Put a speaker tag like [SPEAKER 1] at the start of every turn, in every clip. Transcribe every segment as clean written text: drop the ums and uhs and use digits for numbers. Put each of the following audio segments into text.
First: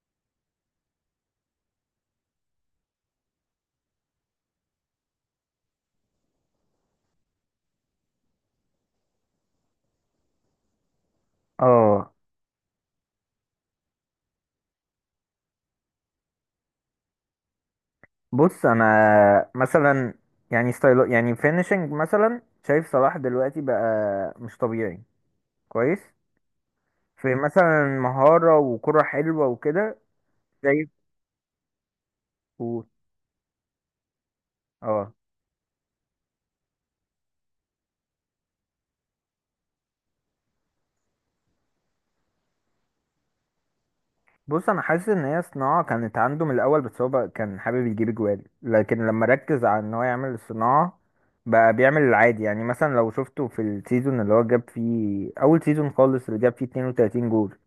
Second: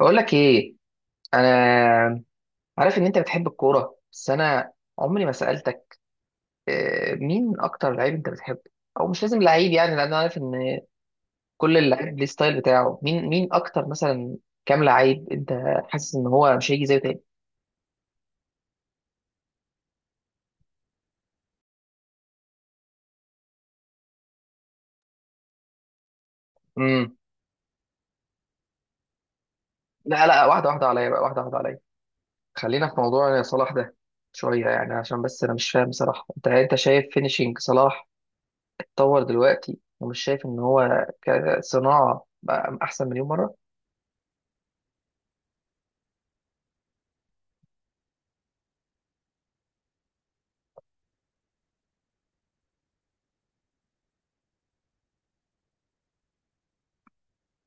[SPEAKER 1] بقول لك ايه. انا عارف ان انت بتحب الكوره، بس انا عمري ما سالتك. مين اكتر لعيب انت بتحبه؟ او مش لازم لعيب يعني، لان انا عارف ان كل
[SPEAKER 2] اه
[SPEAKER 1] اللعيب ليه ستايل بتاعه. مين اكتر، مثلا كام لعيب انت حاسس ان هو مش هيجي زيه تاني؟
[SPEAKER 2] بص، انا مثلا يعني ستايل، يعني فينيشنج مثلا، شايف صلاح دلوقتي بقى مش طبيعي. كويس.
[SPEAKER 1] امم
[SPEAKER 2] في مثلا مهارة وكرة حلوة وكده.
[SPEAKER 1] لا لا، واحده واحده
[SPEAKER 2] شايف
[SPEAKER 1] عليا بقى، واحده واحده عليا.
[SPEAKER 2] و...
[SPEAKER 1] خلينا في موضوع صلاح ده شويه، يعني
[SPEAKER 2] اه
[SPEAKER 1] عشان بس انا مش فاهم صراحه، انت شايف فينيشينج صلاح اتطور دلوقتي ومش شايف ان هو كصناعه بقى احسن مليون مره؟
[SPEAKER 2] بص، انا حاسس ان هي صناعة كانت عنده من الاول، بس هو بقى كان حابب يجيب جوال. لكن لما ركز على ان هو يعمل الصناعة بقى بيعمل العادي. يعني مثلا لو شفته في السيزون اللي هو جاب فيه، اول سيزون خالص اللي جاب فيه 32 جول،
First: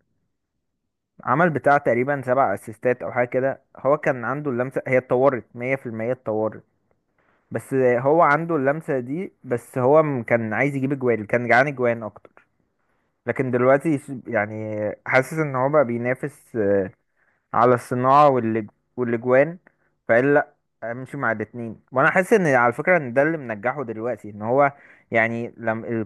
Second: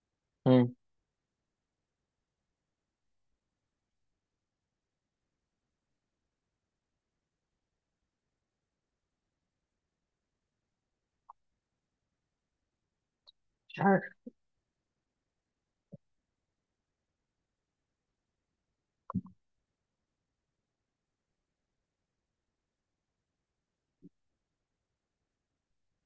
[SPEAKER 1] امم
[SPEAKER 2] عمل بتاع تقريبا سبع اسيستات او حاجه كده. هو كان عنده اللمسه، هي اتطورت 100%، اتطورت. بس هو عنده اللمسه دي. بس كان عايز يجيب اجوان، كان جعان اجوان اكتر. لكن دلوقتي يعني حاسس ان هو بقى بينافس على الصناعه والاجوان، فقال لا، امشي مع الاتنين. وانا حاسس ان، على فكره، ان ده اللي منجحه دلوقتي ان هو، يعني لما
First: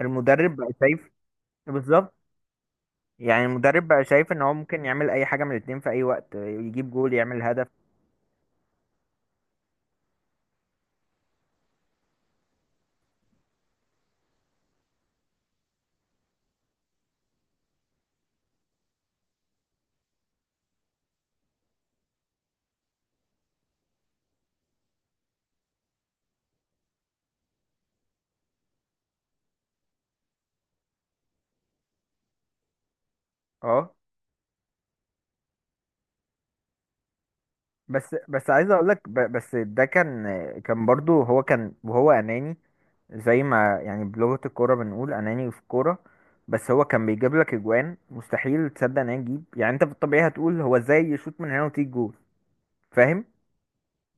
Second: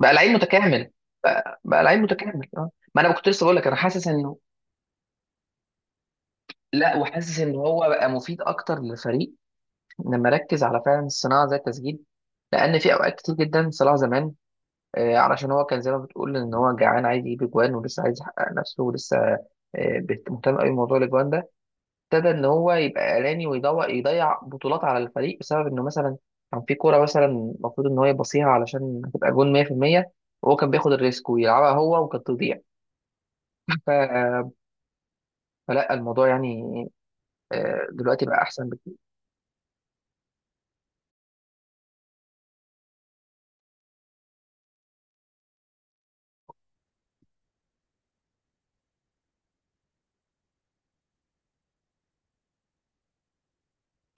[SPEAKER 1] بقى لعيب
[SPEAKER 2] المدرب بقى
[SPEAKER 1] متكامل.
[SPEAKER 2] شايف.
[SPEAKER 1] بقى، لعيب
[SPEAKER 2] بالظبط.
[SPEAKER 1] متكامل، اه. ما انا كنت لسه
[SPEAKER 2] يعني
[SPEAKER 1] بقول لك انا
[SPEAKER 2] المدرب بقى
[SPEAKER 1] حاسس
[SPEAKER 2] شايف
[SPEAKER 1] انه
[SPEAKER 2] ان هو ممكن يعمل اي حاجه من الاتنين في اي وقت، يجيب
[SPEAKER 1] لا،
[SPEAKER 2] جول،
[SPEAKER 1] وحاسس
[SPEAKER 2] يعمل
[SPEAKER 1] ان
[SPEAKER 2] هدف.
[SPEAKER 1] هو بقى مفيد اكتر للفريق لما ركز على فعلا الصناعه زي التسجيل، لان في اوقات كتير جدا صلاح زمان علشان هو كان زي ما بتقول ان هو جعان عايز يجيب اجوان، ولسه عايز يحقق نفسه، ولسه مهتم قوي بموضوع الاجوان ده، ابتدى ان هو يبقى اناني ويضيع، يضيع بطولات على الفريق بسبب انه مثلا كان في كوره مثلا المفروض ان هو يبصيها علشان هتبقى جون 100%، وهو كان بياخد الريسك ويلعبها هو وكانت تضيع.
[SPEAKER 2] اه.
[SPEAKER 1] ف- فلا الموضوع يعني
[SPEAKER 2] بس
[SPEAKER 1] دلوقتي بقى
[SPEAKER 2] بس
[SPEAKER 1] احسن
[SPEAKER 2] عايز اقول
[SPEAKER 1] بكتير.
[SPEAKER 2] لك، بس ده كان، كان برضو هو كان، وهو اناني، زي ما يعني بلغه الكوره بنقول اناني في الكوره. بس هو كان بيجيب لك اجوان مستحيل تصدق ان هي تجيب، يعني انت في الطبيعي هتقول هو ازاي يشوط من هنا وتيجي جول؟ فاهم.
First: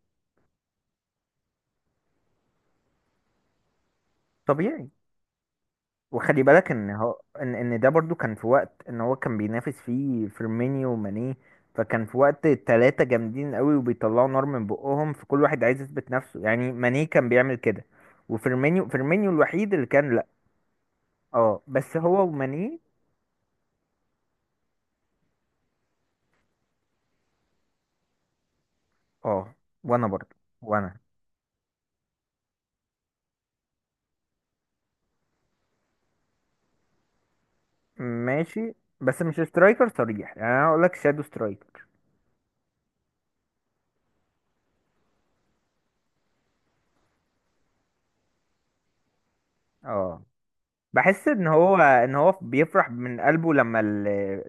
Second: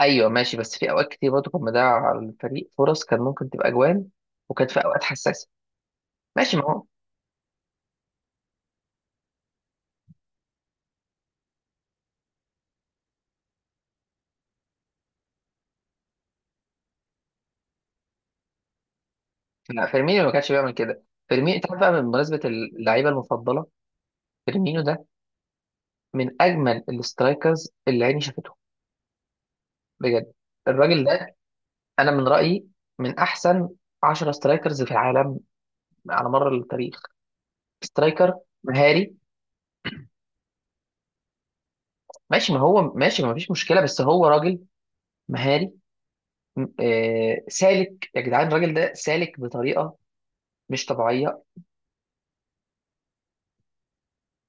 [SPEAKER 1] ايوه ماشي، بس في اوقات كتير برضه كان مضيع على الفريق فرص كان ممكن تبقى اجوان، وكانت في
[SPEAKER 2] طبيعي.
[SPEAKER 1] اوقات حساسه.
[SPEAKER 2] وخلي
[SPEAKER 1] ماشي ما
[SPEAKER 2] بالك
[SPEAKER 1] هو.
[SPEAKER 2] ان هو ان ده برضو كان في وقت ان هو كان بينافس فيه فيرمينيو وماني. فكان في وقت تلاتة جامدين قوي وبيطلعوا نار من بقهم، فكل واحد عايز يثبت نفسه. يعني ماني كان بيعمل كده، وفيرمينيو الوحيد
[SPEAKER 1] لا،
[SPEAKER 2] اللي كان
[SPEAKER 1] فيرمينيو
[SPEAKER 2] لا.
[SPEAKER 1] ما كانش بيعمل كده. فيرمينيو
[SPEAKER 2] اه
[SPEAKER 1] انت عارف بقى،
[SPEAKER 2] بس هو
[SPEAKER 1] بمناسبه
[SPEAKER 2] وماني.
[SPEAKER 1] اللعيبه المفضله، فيرمينيو ده من اجمل الاسترايكرز اللي عيني شافتهم،
[SPEAKER 2] اه. وانا
[SPEAKER 1] بجد.
[SPEAKER 2] برضو. وانا.
[SPEAKER 1] الراجل ده، انا من رايي، من احسن 10 سترايكرز في العالم على مر التاريخ. سترايكر
[SPEAKER 2] ماشي.
[SPEAKER 1] مهاري.
[SPEAKER 2] بس مش سترايكر صريح، يعني انا هقول لك شادو سترايكر.
[SPEAKER 1] ماشي، ما هو ماشي، ما فيش مشكله، بس هو راجل مهاري. سالك يا جدعان، الراجل ده سالك بطريقه
[SPEAKER 2] اه،
[SPEAKER 1] مش
[SPEAKER 2] بحس
[SPEAKER 1] طبيعيه.
[SPEAKER 2] ان هو بيفرح من قلبه لما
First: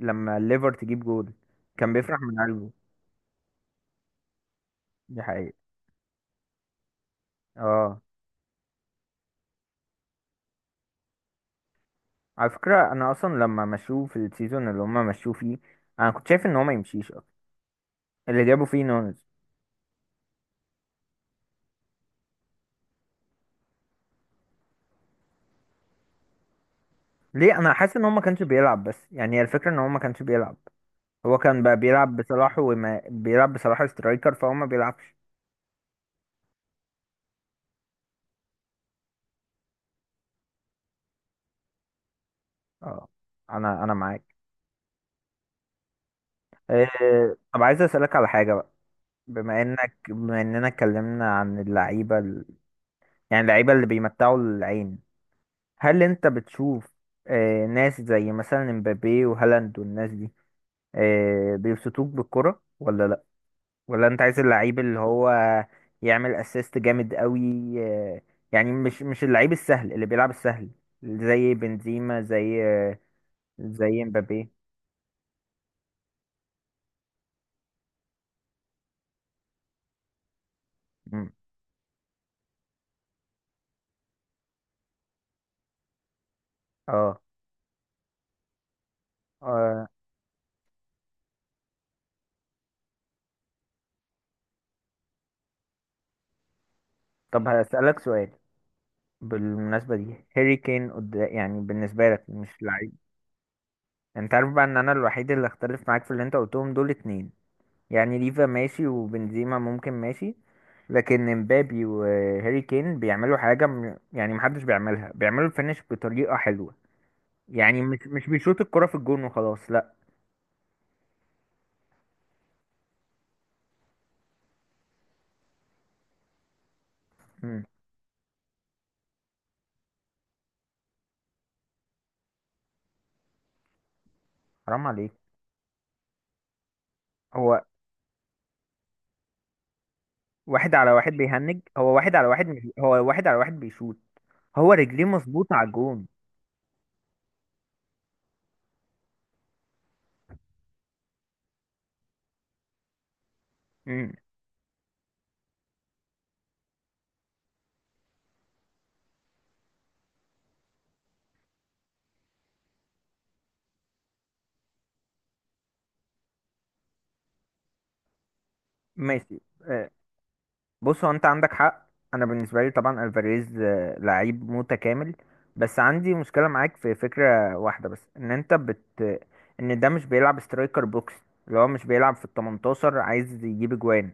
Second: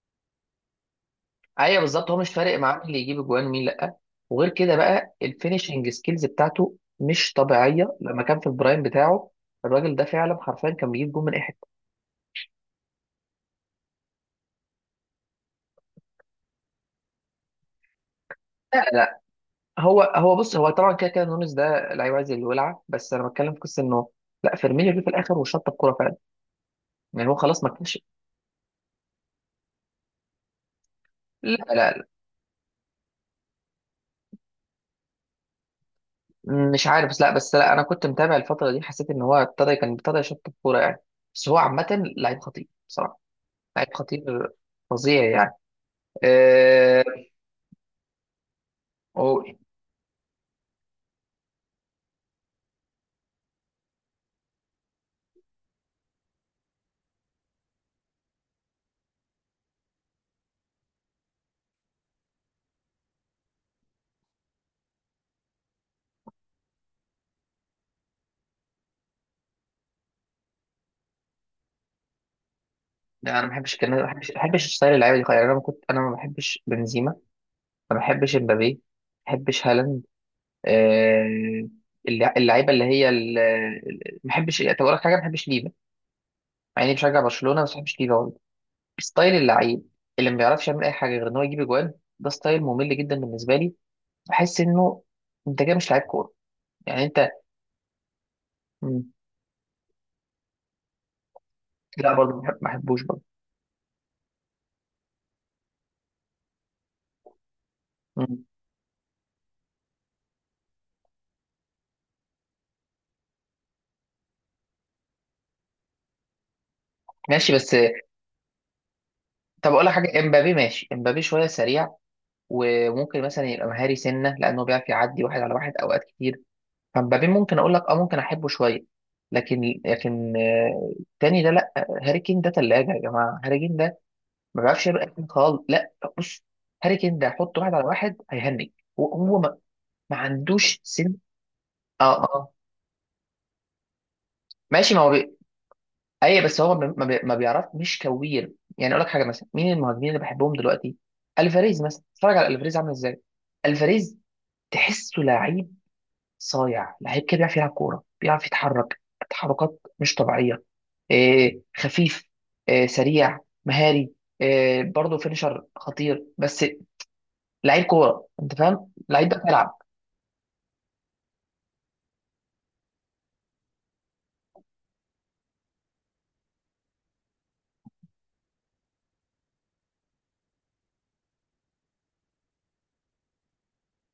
[SPEAKER 2] لما الليفر تجيب جول.
[SPEAKER 1] ايوه
[SPEAKER 2] كان
[SPEAKER 1] بالظبط، هو
[SPEAKER 2] بيفرح
[SPEAKER 1] مش
[SPEAKER 2] من
[SPEAKER 1] فارق
[SPEAKER 2] قلبه.
[SPEAKER 1] معاه مين اللي يجيب اجوان ومين لا. وغير كده بقى
[SPEAKER 2] دي حقيقة.
[SPEAKER 1] الفينشنج سكيلز بتاعته مش طبيعيه
[SPEAKER 2] اه.
[SPEAKER 1] لما كان في البرايم بتاعه. الراجل ده فعلا حرفيا كان بيجيب جون من اي حته.
[SPEAKER 2] على فكرة انا اصلا لما مشوه في السيزون اللي هما مشوه فيه، انا كنت شايف ان هو ما يمشيش اصلا، اللي جابوا
[SPEAKER 1] لا
[SPEAKER 2] فيه
[SPEAKER 1] لا،
[SPEAKER 2] نونز.
[SPEAKER 1] هو بص، هو طبعا كده كده نونز ده لعيب عايز الولعه، بس انا بتكلم في قصه انه لا، فيرمينيو جه في الاخر وشط الكوره فعلا. يعني هو
[SPEAKER 2] ليه؟
[SPEAKER 1] خلاص ما
[SPEAKER 2] انا حاسس
[SPEAKER 1] كانش.
[SPEAKER 2] ان هو ما كانش بيلعب. بس يعني هي الفكرة ان هو ما كانش بيلعب. هو
[SPEAKER 1] لا
[SPEAKER 2] كان بقى
[SPEAKER 1] لا،
[SPEAKER 2] بيلعب بصلاح، وما بيلعب بصلاح سترايكر، فهو ما بيلعبش.
[SPEAKER 1] مش عارف، بس لا، انا كنت متابع الفتره دي، حسيت ان هو ابتدى، كان ابتدى يشط الكوره يعني. بس هو عامه لعيب خطير
[SPEAKER 2] اه.
[SPEAKER 1] بصراحه.
[SPEAKER 2] انا
[SPEAKER 1] لعيب
[SPEAKER 2] معاك.
[SPEAKER 1] خطير، فظيع يعني.
[SPEAKER 2] إيه.
[SPEAKER 1] أه...
[SPEAKER 2] طب عايز اسألك على حاجة بقى.
[SPEAKER 1] أو...
[SPEAKER 2] بما اننا اتكلمنا عن اللعيبة، يعني اللعيبة اللي بيمتعوا العين، هل انت بتشوف إيه؟ ناس زي مثلا مبابي وهالاند والناس دي، بيبسطوك بالكرة ولا لا؟ ولا انت عايز اللعيب اللي هو يعمل اسيست جامد قوي؟ آه، يعني مش اللعيب السهل اللي بيلعب السهل، زي بنزيما، زي
[SPEAKER 1] لا، انا ما بحبش، كان ما
[SPEAKER 2] زي
[SPEAKER 1] بحبش،
[SPEAKER 2] مبابي.
[SPEAKER 1] ستايل اللعيبه دي خالص، يعني انا ما بحبش بنزيما، ما بحبش امبابي، ما بحبش هالاند.
[SPEAKER 2] مم.
[SPEAKER 1] أه... اللعيبه اللي هي ما بحبش، طب اقول لك حاجه، ما بحبش ليفا، مع اني بشجع
[SPEAKER 2] اه،
[SPEAKER 1] برشلونه، بس ما بحبش ليفا برضه. ستايل اللعيب
[SPEAKER 2] آه،
[SPEAKER 1] اللي ما بيعرفش يعمل اي حاجه غير ان هو يجيب اجوان، ده ستايل ممل جدا بالنسبه لي. بحس انه انت كده مش لعيب كوره، يعني انت.
[SPEAKER 2] طب هسألك سؤال.
[SPEAKER 1] مم.
[SPEAKER 2] بالمناسبة دي هاري كين، يعني بالنسبة
[SPEAKER 1] لا
[SPEAKER 2] لك
[SPEAKER 1] برضه،
[SPEAKER 2] مش
[SPEAKER 1] ما
[SPEAKER 2] لعيب؟
[SPEAKER 1] بحبوش برضه.
[SPEAKER 2] انت عارف بقى ان انا الوحيد اللي اختلف معاك في اللي انت قلتهم دول اتنين. يعني
[SPEAKER 1] مم.
[SPEAKER 2] ليفا ماشي، وبنزيما ممكن ماشي، لكن مبابي وهاري كين بيعملوا حاجة يعني محدش بيعملها، بيعملوا الفينش بطريقة حلوة.
[SPEAKER 1] ماشي بس.
[SPEAKER 2] يعني مش بيشوط الكرة في الجون وخلاص،
[SPEAKER 1] طب اقول لك
[SPEAKER 2] لا.
[SPEAKER 1] حاجه، امبابي ماشي، امبابي شويه سريع وممكن مثلا يبقى مهاري سنه لانه بيعرف يعدي واحد على واحد اوقات كتير. فامبابي ممكن
[SPEAKER 2] مم.
[SPEAKER 1] اقول لك اه ممكن احبه شويه. لكن التاني ده لا. هاري كين ده ثلاجه يا جماعه. هاري كين ده ما بيعرفش
[SPEAKER 2] حرام عليك.
[SPEAKER 1] يبقى خالص، لا بص، هاري كين ده حط
[SPEAKER 2] هو
[SPEAKER 1] واحد على واحد هيهنج. هو هو ما, ما
[SPEAKER 2] واحد
[SPEAKER 1] عندوش
[SPEAKER 2] على واحد
[SPEAKER 1] سن.
[SPEAKER 2] بيهنج. هو واحد
[SPEAKER 1] اه
[SPEAKER 2] على واحد،
[SPEAKER 1] اه.
[SPEAKER 2] مش هو واحد على واحد بيشوط، هو
[SPEAKER 1] ماشي ما
[SPEAKER 2] رجليه
[SPEAKER 1] هو.
[SPEAKER 2] مظبوطة على الجون.
[SPEAKER 1] اي بس هو ما بيعرف، مش كوير، يعني اقول لك حاجه، مثلا مين المهاجمين اللي بحبهم دلوقتي؟ الفاريز مثلا، اتفرج على الفاريز عامل ازاي.
[SPEAKER 2] مم.
[SPEAKER 1] الفاريز تحسه لعيب، صايع، لعيب كده بيعرف يلعب كوره، بيعرف يتحرك تحركات مش طبيعيه، إيه خفيف، إيه سريع، مهاري، إيه برضه فينيشر خطير. بس لعيب كوره، انت فاهم، لعيب ده
[SPEAKER 2] ماشي.
[SPEAKER 1] بيلعب.
[SPEAKER 2] بص، هو انت عندك حق. انا بالنسبه لي طبعا الفاريز لعيب متكامل. بس عندي مشكله معاك في فكره واحده بس، ان انت بت ان ده مش بيلعب سترايكر بوكس، اللي هو مش بيلعب في ال 18، عايز يجيب اجوان.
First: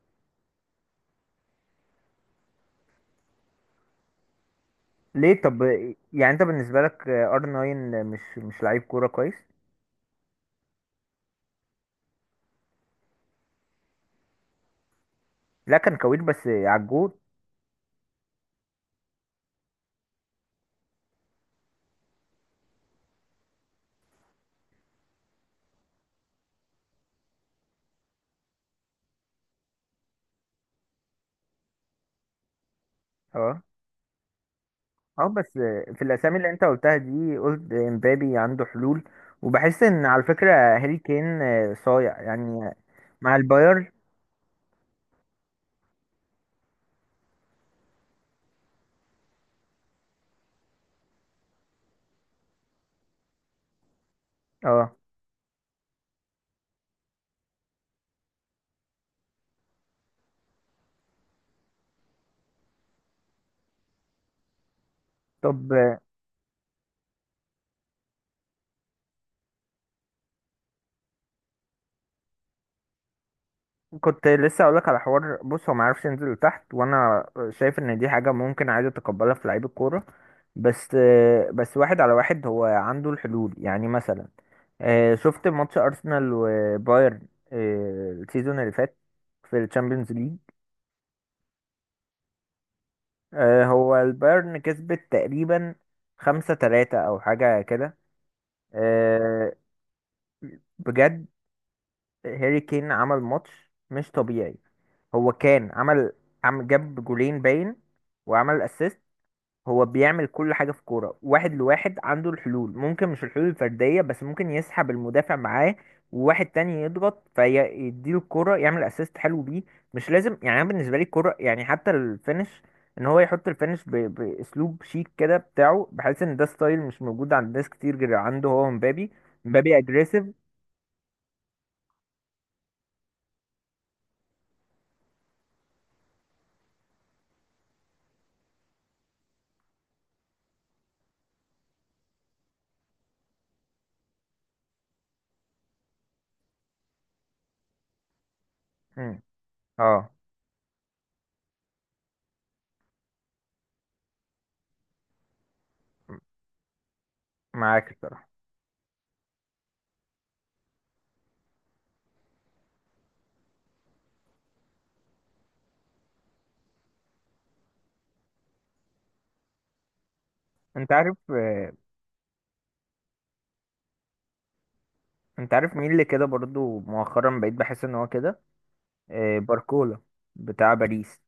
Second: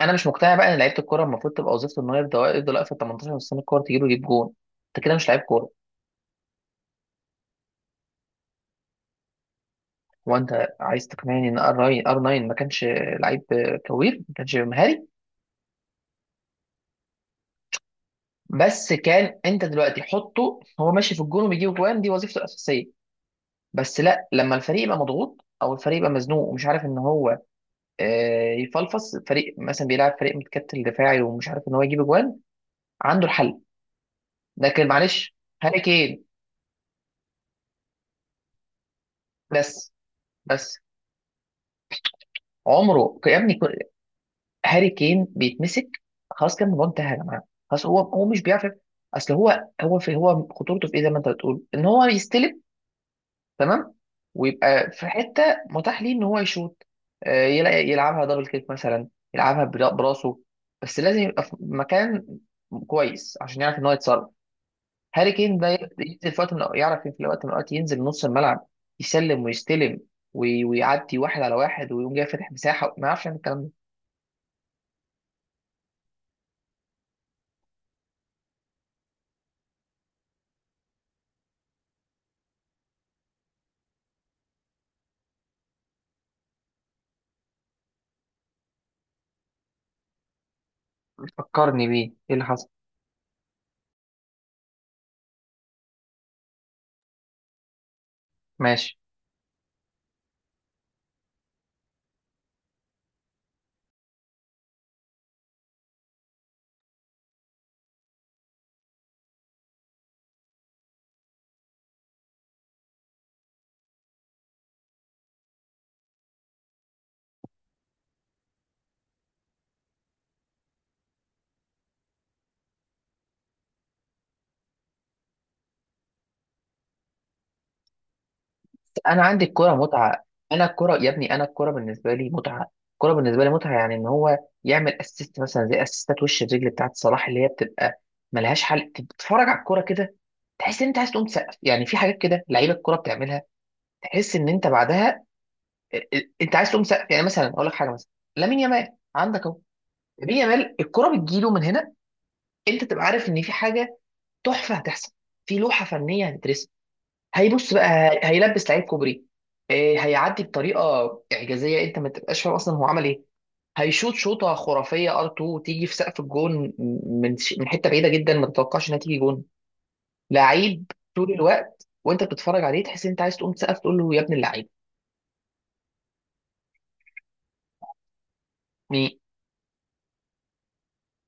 [SPEAKER 1] انا مش مقتنع بقى ان لعيبه الكوره المفروض تبقى وظيفته ان هو يفضل واقف في 18 سنه، الكوره تجيله يجيب جون. انت كده مش لعيب
[SPEAKER 2] ليه طب؟
[SPEAKER 1] كوره.
[SPEAKER 2] يعني انت بالنسبه لك R9 مش لعيب كوره كويس؟
[SPEAKER 1] هو انت عايز تقنعني ان ار 9 ما كانش لعيب كوير، ما كانش مهاري؟
[SPEAKER 2] لا، كان كوير بس على الجول.
[SPEAKER 1] بس كان، انت دلوقتي حطه هو ماشي في الجون وبيجيب جوان، دي وظيفته الاساسيه، بس لا، لما الفريق يبقى مضغوط او الفريق يبقى مزنوق ومش عارف ان هو يفلفص فريق، مثلا بيلعب فريق متكتل دفاعي ومش عارف ان هو يجيب جوان، عنده الحل.
[SPEAKER 2] اه
[SPEAKER 1] لكن
[SPEAKER 2] اه.
[SPEAKER 1] معلش،
[SPEAKER 2] بس
[SPEAKER 1] هاري
[SPEAKER 2] في
[SPEAKER 1] كين
[SPEAKER 2] الاسامي اللي انت قلتها دي، قلت امبابي عنده حلول، وبحس
[SPEAKER 1] بس
[SPEAKER 2] ان، على فكره،
[SPEAKER 1] بس
[SPEAKER 2] هاري كين صايع يعني،
[SPEAKER 1] عمره يا
[SPEAKER 2] مع
[SPEAKER 1] ابني.
[SPEAKER 2] الباير.
[SPEAKER 1] هاري كين بيتمسك. خلاص، كان الموضوع انتهى يا جماعه. خلاص، هو مش بيعرف. اصل هو خطورته في ايه؟ زي ما انت بتقول ان هو يستلم، تمام، ويبقى
[SPEAKER 2] اه.
[SPEAKER 1] في حته متاح ليه ان هو يشوط، يلاقي يلعبها دبل كيك مثلا، يلعبها براسه. بس لازم يبقى في مكان كويس عشان يعرف ان هو يتصرف. هاري كين ده
[SPEAKER 2] طب
[SPEAKER 1] ينزل في وقت من يعرف في وقت من الاوقات ينزل نص الملعب، يسلم ويستلم، ويعدي واحد على واحد ويقوم جاي فاتح مساحه، ما يعرفش يعمل الكلام ده.
[SPEAKER 2] كنت لسه اقولك على حوار. بص، هو ما عرفش ينزل لتحت، وانا شايف ان دي حاجه ممكن عادي اتقبلها في لعيب الكوره. بس بس واحد على واحد هو عنده الحلول. يعني مثلا شفت ماتش ارسنال وبايرن السيزون اللي فات، في الشامبيونز ليج؟
[SPEAKER 1] فكرني بيه ايه اللي حصل.
[SPEAKER 2] هو البايرن كسبت تقريبا 5-3 او حاجه كده.
[SPEAKER 1] ماشي.
[SPEAKER 2] آه، بجد هاري كين عمل ماتش مش طبيعي. هو كان عمل، جاب جولين باين، وعمل اسيست. هو بيعمل كل حاجة في كورة واحد لواحد، عنده الحلول. ممكن مش الحلول الفردية، بس ممكن يسحب المدافع معاه وواحد تاني يضغط، فيديله الكورة، يعمل اسيست حلو بيه. مش لازم يعني. انا بالنسبة لي الكورة يعني حتى الفينش، ان هو يحط الفينش باسلوب شيك كده بتاعه، بحيث ان ده ستايل مش موجود عند ناس كتير غير عنده هو ومبابي.
[SPEAKER 1] انا عندي الكوره
[SPEAKER 2] مبابي
[SPEAKER 1] متعه.
[SPEAKER 2] اجريسيف.
[SPEAKER 1] انا الكوره يا ابني، انا الكوره بالنسبه لي متعه، الكوره بالنسبه لي متعه، يعني ان هو يعمل اسيست مثلا زي اسيستات وش الرجل بتاعت صلاح اللي هي بتبقى ملهاش حل، تتفرج على الكوره كده تحس ان انت عايز تقوم تسقف. يعني في حاجات كده لعيبه الكوره بتعملها تحس ان انت بعدها انت عايز تقوم تسقف. يعني مثلا اقول لك حاجه، مثلا لامين يامال، عندك اهو.
[SPEAKER 2] اه،
[SPEAKER 1] لامين يامال الكوره بتجيله من هنا، انت تبقى عارف ان في حاجه تحفه هتحصل، في لوحه فنيه هتترسم. هيبص بقى،
[SPEAKER 2] معاك الصراحة.
[SPEAKER 1] هيلبس لعيب كوبري، إيه، هيعدي بطريقه اعجازيه انت ما تبقاش فاهم اصلا هو عمل ايه. هيشوط شوطه خرافيه ار 2 تيجي في سقف الجون من من حته بعيده جدا ما تتوقعش انها تيجي جون. لعيب
[SPEAKER 2] انت عارف،
[SPEAKER 1] طول الوقت وانت بتتفرج عليه تحس ان انت عايز تقوم تسقف، تقول له يا ابن اللعيب.
[SPEAKER 2] انت عارف مين اللي كده برضو مؤخرا بقيت بحس ان هو كده؟
[SPEAKER 1] مين؟
[SPEAKER 2] باركولا، بتاع باريس.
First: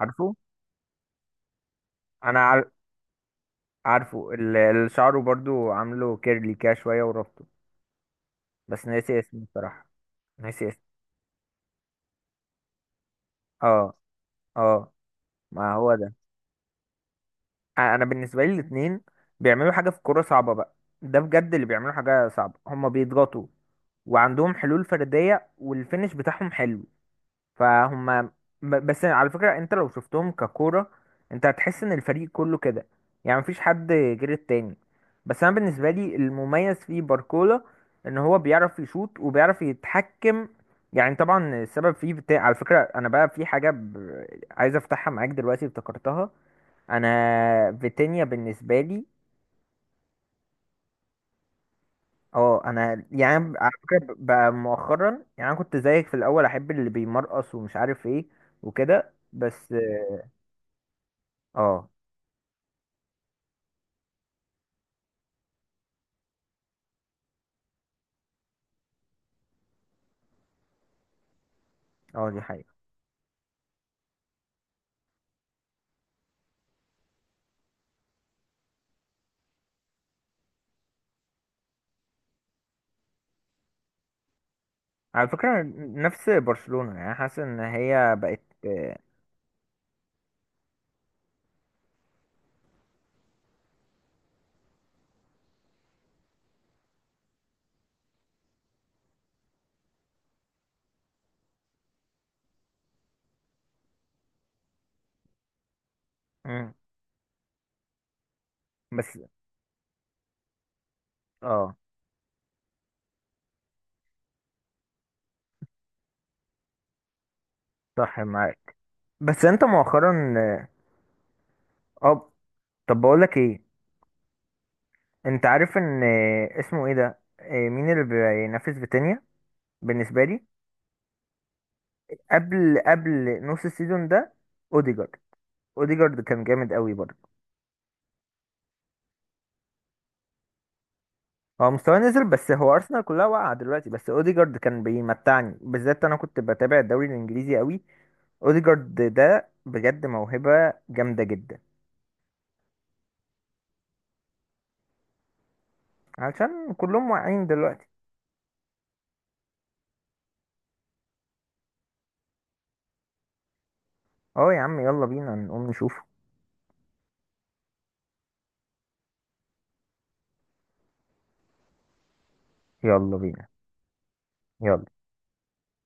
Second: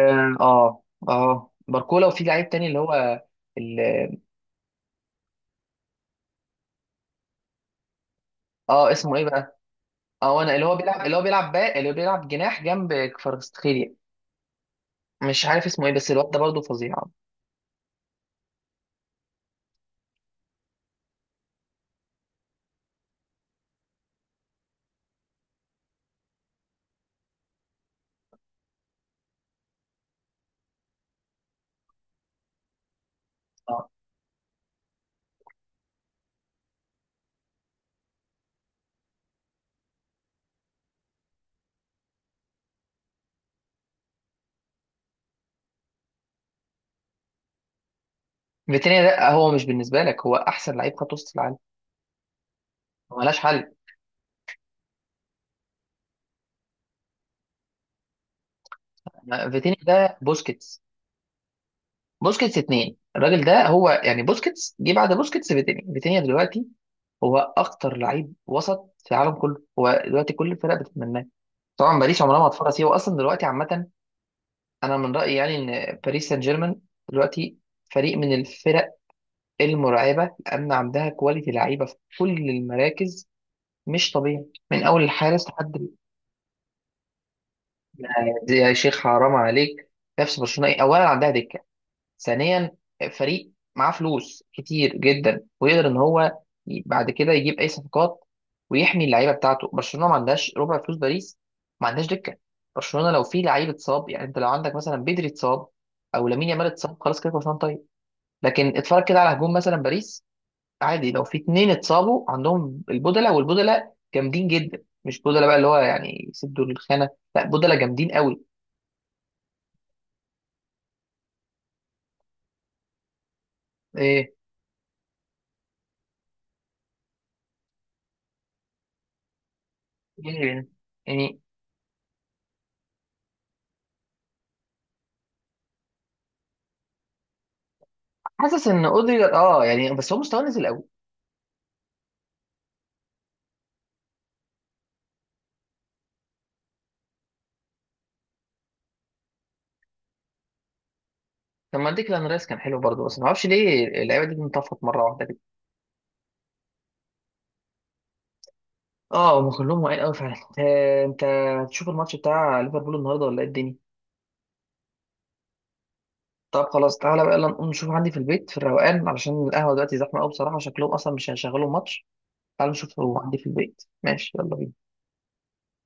[SPEAKER 2] عارفه؟
[SPEAKER 1] اه. باركولا. وفي
[SPEAKER 2] انا
[SPEAKER 1] لعيب تاني
[SPEAKER 2] عار-
[SPEAKER 1] اللي هو ال-
[SPEAKER 2] عارفه اللي شعره برضو عامله كيرلي كده شوية وربطه، بس
[SPEAKER 1] اه، اسمه
[SPEAKER 2] ناسي
[SPEAKER 1] ايه
[SPEAKER 2] اسمه
[SPEAKER 1] بقى؟
[SPEAKER 2] الصراحة.
[SPEAKER 1] اه انا، اللي
[SPEAKER 2] ناسي
[SPEAKER 1] هو
[SPEAKER 2] اسمه.
[SPEAKER 1] بيلعب، اللي هو بيلعب باك، اللي هو بيلعب جناح جنب
[SPEAKER 2] اه
[SPEAKER 1] كفاراتسخيليا.
[SPEAKER 2] اه.
[SPEAKER 1] مش عارف
[SPEAKER 2] ما
[SPEAKER 1] اسمه ايه،
[SPEAKER 2] هو
[SPEAKER 1] بس
[SPEAKER 2] ده.
[SPEAKER 1] الواد ده برضه فظيع.
[SPEAKER 2] انا بالنسبة لي الاتنين بيعملوا حاجة في كورة صعبة بقى. ده بجد اللي بيعملوا حاجة صعبة، هما بيضغطوا وعندهم حلول فردية، والفينش بتاعهم حلو. فهم، بس على فكرة انت لو شفتهم ككورة، انت هتحس ان الفريق كله كده، يعني مفيش حد غير التاني. بس انا بالنسبة لي المميز في باركولا، ان هو بيعرف يشوط وبيعرف يتحكم. يعني طبعا السبب فيه بتاع، على فكرة، انا بقى في حاجة عايز افتحها معاك دلوقتي، افتكرتها. انا فيتينيا بالنسبه
[SPEAKER 1] فيتينيا
[SPEAKER 2] لي.
[SPEAKER 1] ده، هو مش بالنسبه لك هو احسن لعيب خط وسط في العالم،
[SPEAKER 2] اه، انا
[SPEAKER 1] ملهاش
[SPEAKER 2] يعني على
[SPEAKER 1] حل.
[SPEAKER 2] فكره بقى مؤخرا، يعني انا كنت زيك في الاول، احب اللي بيمرقص ومش عارف ايه وكده بس.
[SPEAKER 1] فيتينيا ده بوسكيتس،
[SPEAKER 2] اه
[SPEAKER 1] بوسكيتس اتنين. الراجل ده هو يعني بوسكيتس جه بعد بوسكيتس. فيتينيا، فيتينيا دلوقتي هو اخطر لعيب وسط في العالم كله. هو دلوقتي كل الفرق بتتمناه. طبعا باريس
[SPEAKER 2] اه
[SPEAKER 1] عمرها
[SPEAKER 2] دي
[SPEAKER 1] ما هتفرط
[SPEAKER 2] حقيقة.
[SPEAKER 1] فيه، واصلا دلوقتي عامه انا من رايي يعني ان باريس سان جيرمان دلوقتي فريق من الفرق المرعبه، لان عندها كواليتي لعيبه في كل المراكز مش طبيعي، من اول
[SPEAKER 2] على
[SPEAKER 1] الحارس
[SPEAKER 2] فكرة
[SPEAKER 1] لحد.
[SPEAKER 2] نفس برشلونة، يعني حاسس ان هي بقت
[SPEAKER 1] يا شيخ
[SPEAKER 2] آه،
[SPEAKER 1] حرام عليك. نفس برشلونه ايه؟ اولا عندها دكه، ثانيا فريق معاه فلوس كتير جدا ويقدر ان هو بعد كده يجيب اي صفقات ويحمي اللعيبه بتاعته. برشلونه ما عندهاش ربع فلوس باريس، ما عندهاش دكه. برشلونه لو في لعيب اتصاب، يعني انت لو عندك مثلا بدري اتصاب او لامين يامال
[SPEAKER 2] مم.
[SPEAKER 1] اتصاب، خلاص كده برشلونه طيب. لكن اتفرج
[SPEAKER 2] بس.
[SPEAKER 1] كده على هجوم مثلا باريس، عادي لو في اتنين
[SPEAKER 2] اه،
[SPEAKER 1] اتصابوا عندهم البودلة، والبودلة جامدين جدا، مش بودلة بقى اللي هو يعني يسدوا الخانه، لا بودلة جامدين
[SPEAKER 2] صح
[SPEAKER 1] قوي.
[SPEAKER 2] معاك. بس انت مؤخرا، اه، طب بقولك ايه؟
[SPEAKER 1] إيه.
[SPEAKER 2] انت عارف ان اسمه ايه ده، مين اللي بينافس فيتينيا بالنسبة لي؟
[SPEAKER 1] إيه. يعني،
[SPEAKER 2] قبل نص السيزون ده، اوديجارد. اوديجارد كان جامد قوي برضه.
[SPEAKER 1] حاسس ان اوديجارد اه يعني، بس هو مستواه نزل قوي.
[SPEAKER 2] هو مستواه نزل، بس هو ارسنال كلها واقعه دلوقتي. بس اوديجارد كان بيمتعني، بالذات انا كنت بتابع الدوري الانجليزي قوي. اوديجارد ده بجد موهبه جامده جدا.
[SPEAKER 1] طب ما ديكلان رايس كان حلو برضه، بس ما اعرفش ليه اللعيبه دي انطفت مره واحده كده.
[SPEAKER 2] علشان كلهم واقعين دلوقتي.
[SPEAKER 1] اه، هم كلهم واقعين قوي فعلا. انت تشوف الماتش بتاع ليفربول النهارده ولا ايه الدنيا؟
[SPEAKER 2] اه يا عم، يلا بينا نقوم نشوفه.
[SPEAKER 1] طب خلاص تعالى بقى، يلا نقوم نشوف عندي في البيت في الروقان، علشان القهوه دلوقتي زحمه قوي بصراحه، شكلهم اصلا مش هيشغلوا ماتش. تعالى نشوف
[SPEAKER 2] يلا
[SPEAKER 1] هو عندي في
[SPEAKER 2] بينا.
[SPEAKER 1] البيت، ماشي؟ يلا بينا.
[SPEAKER 2] يلا.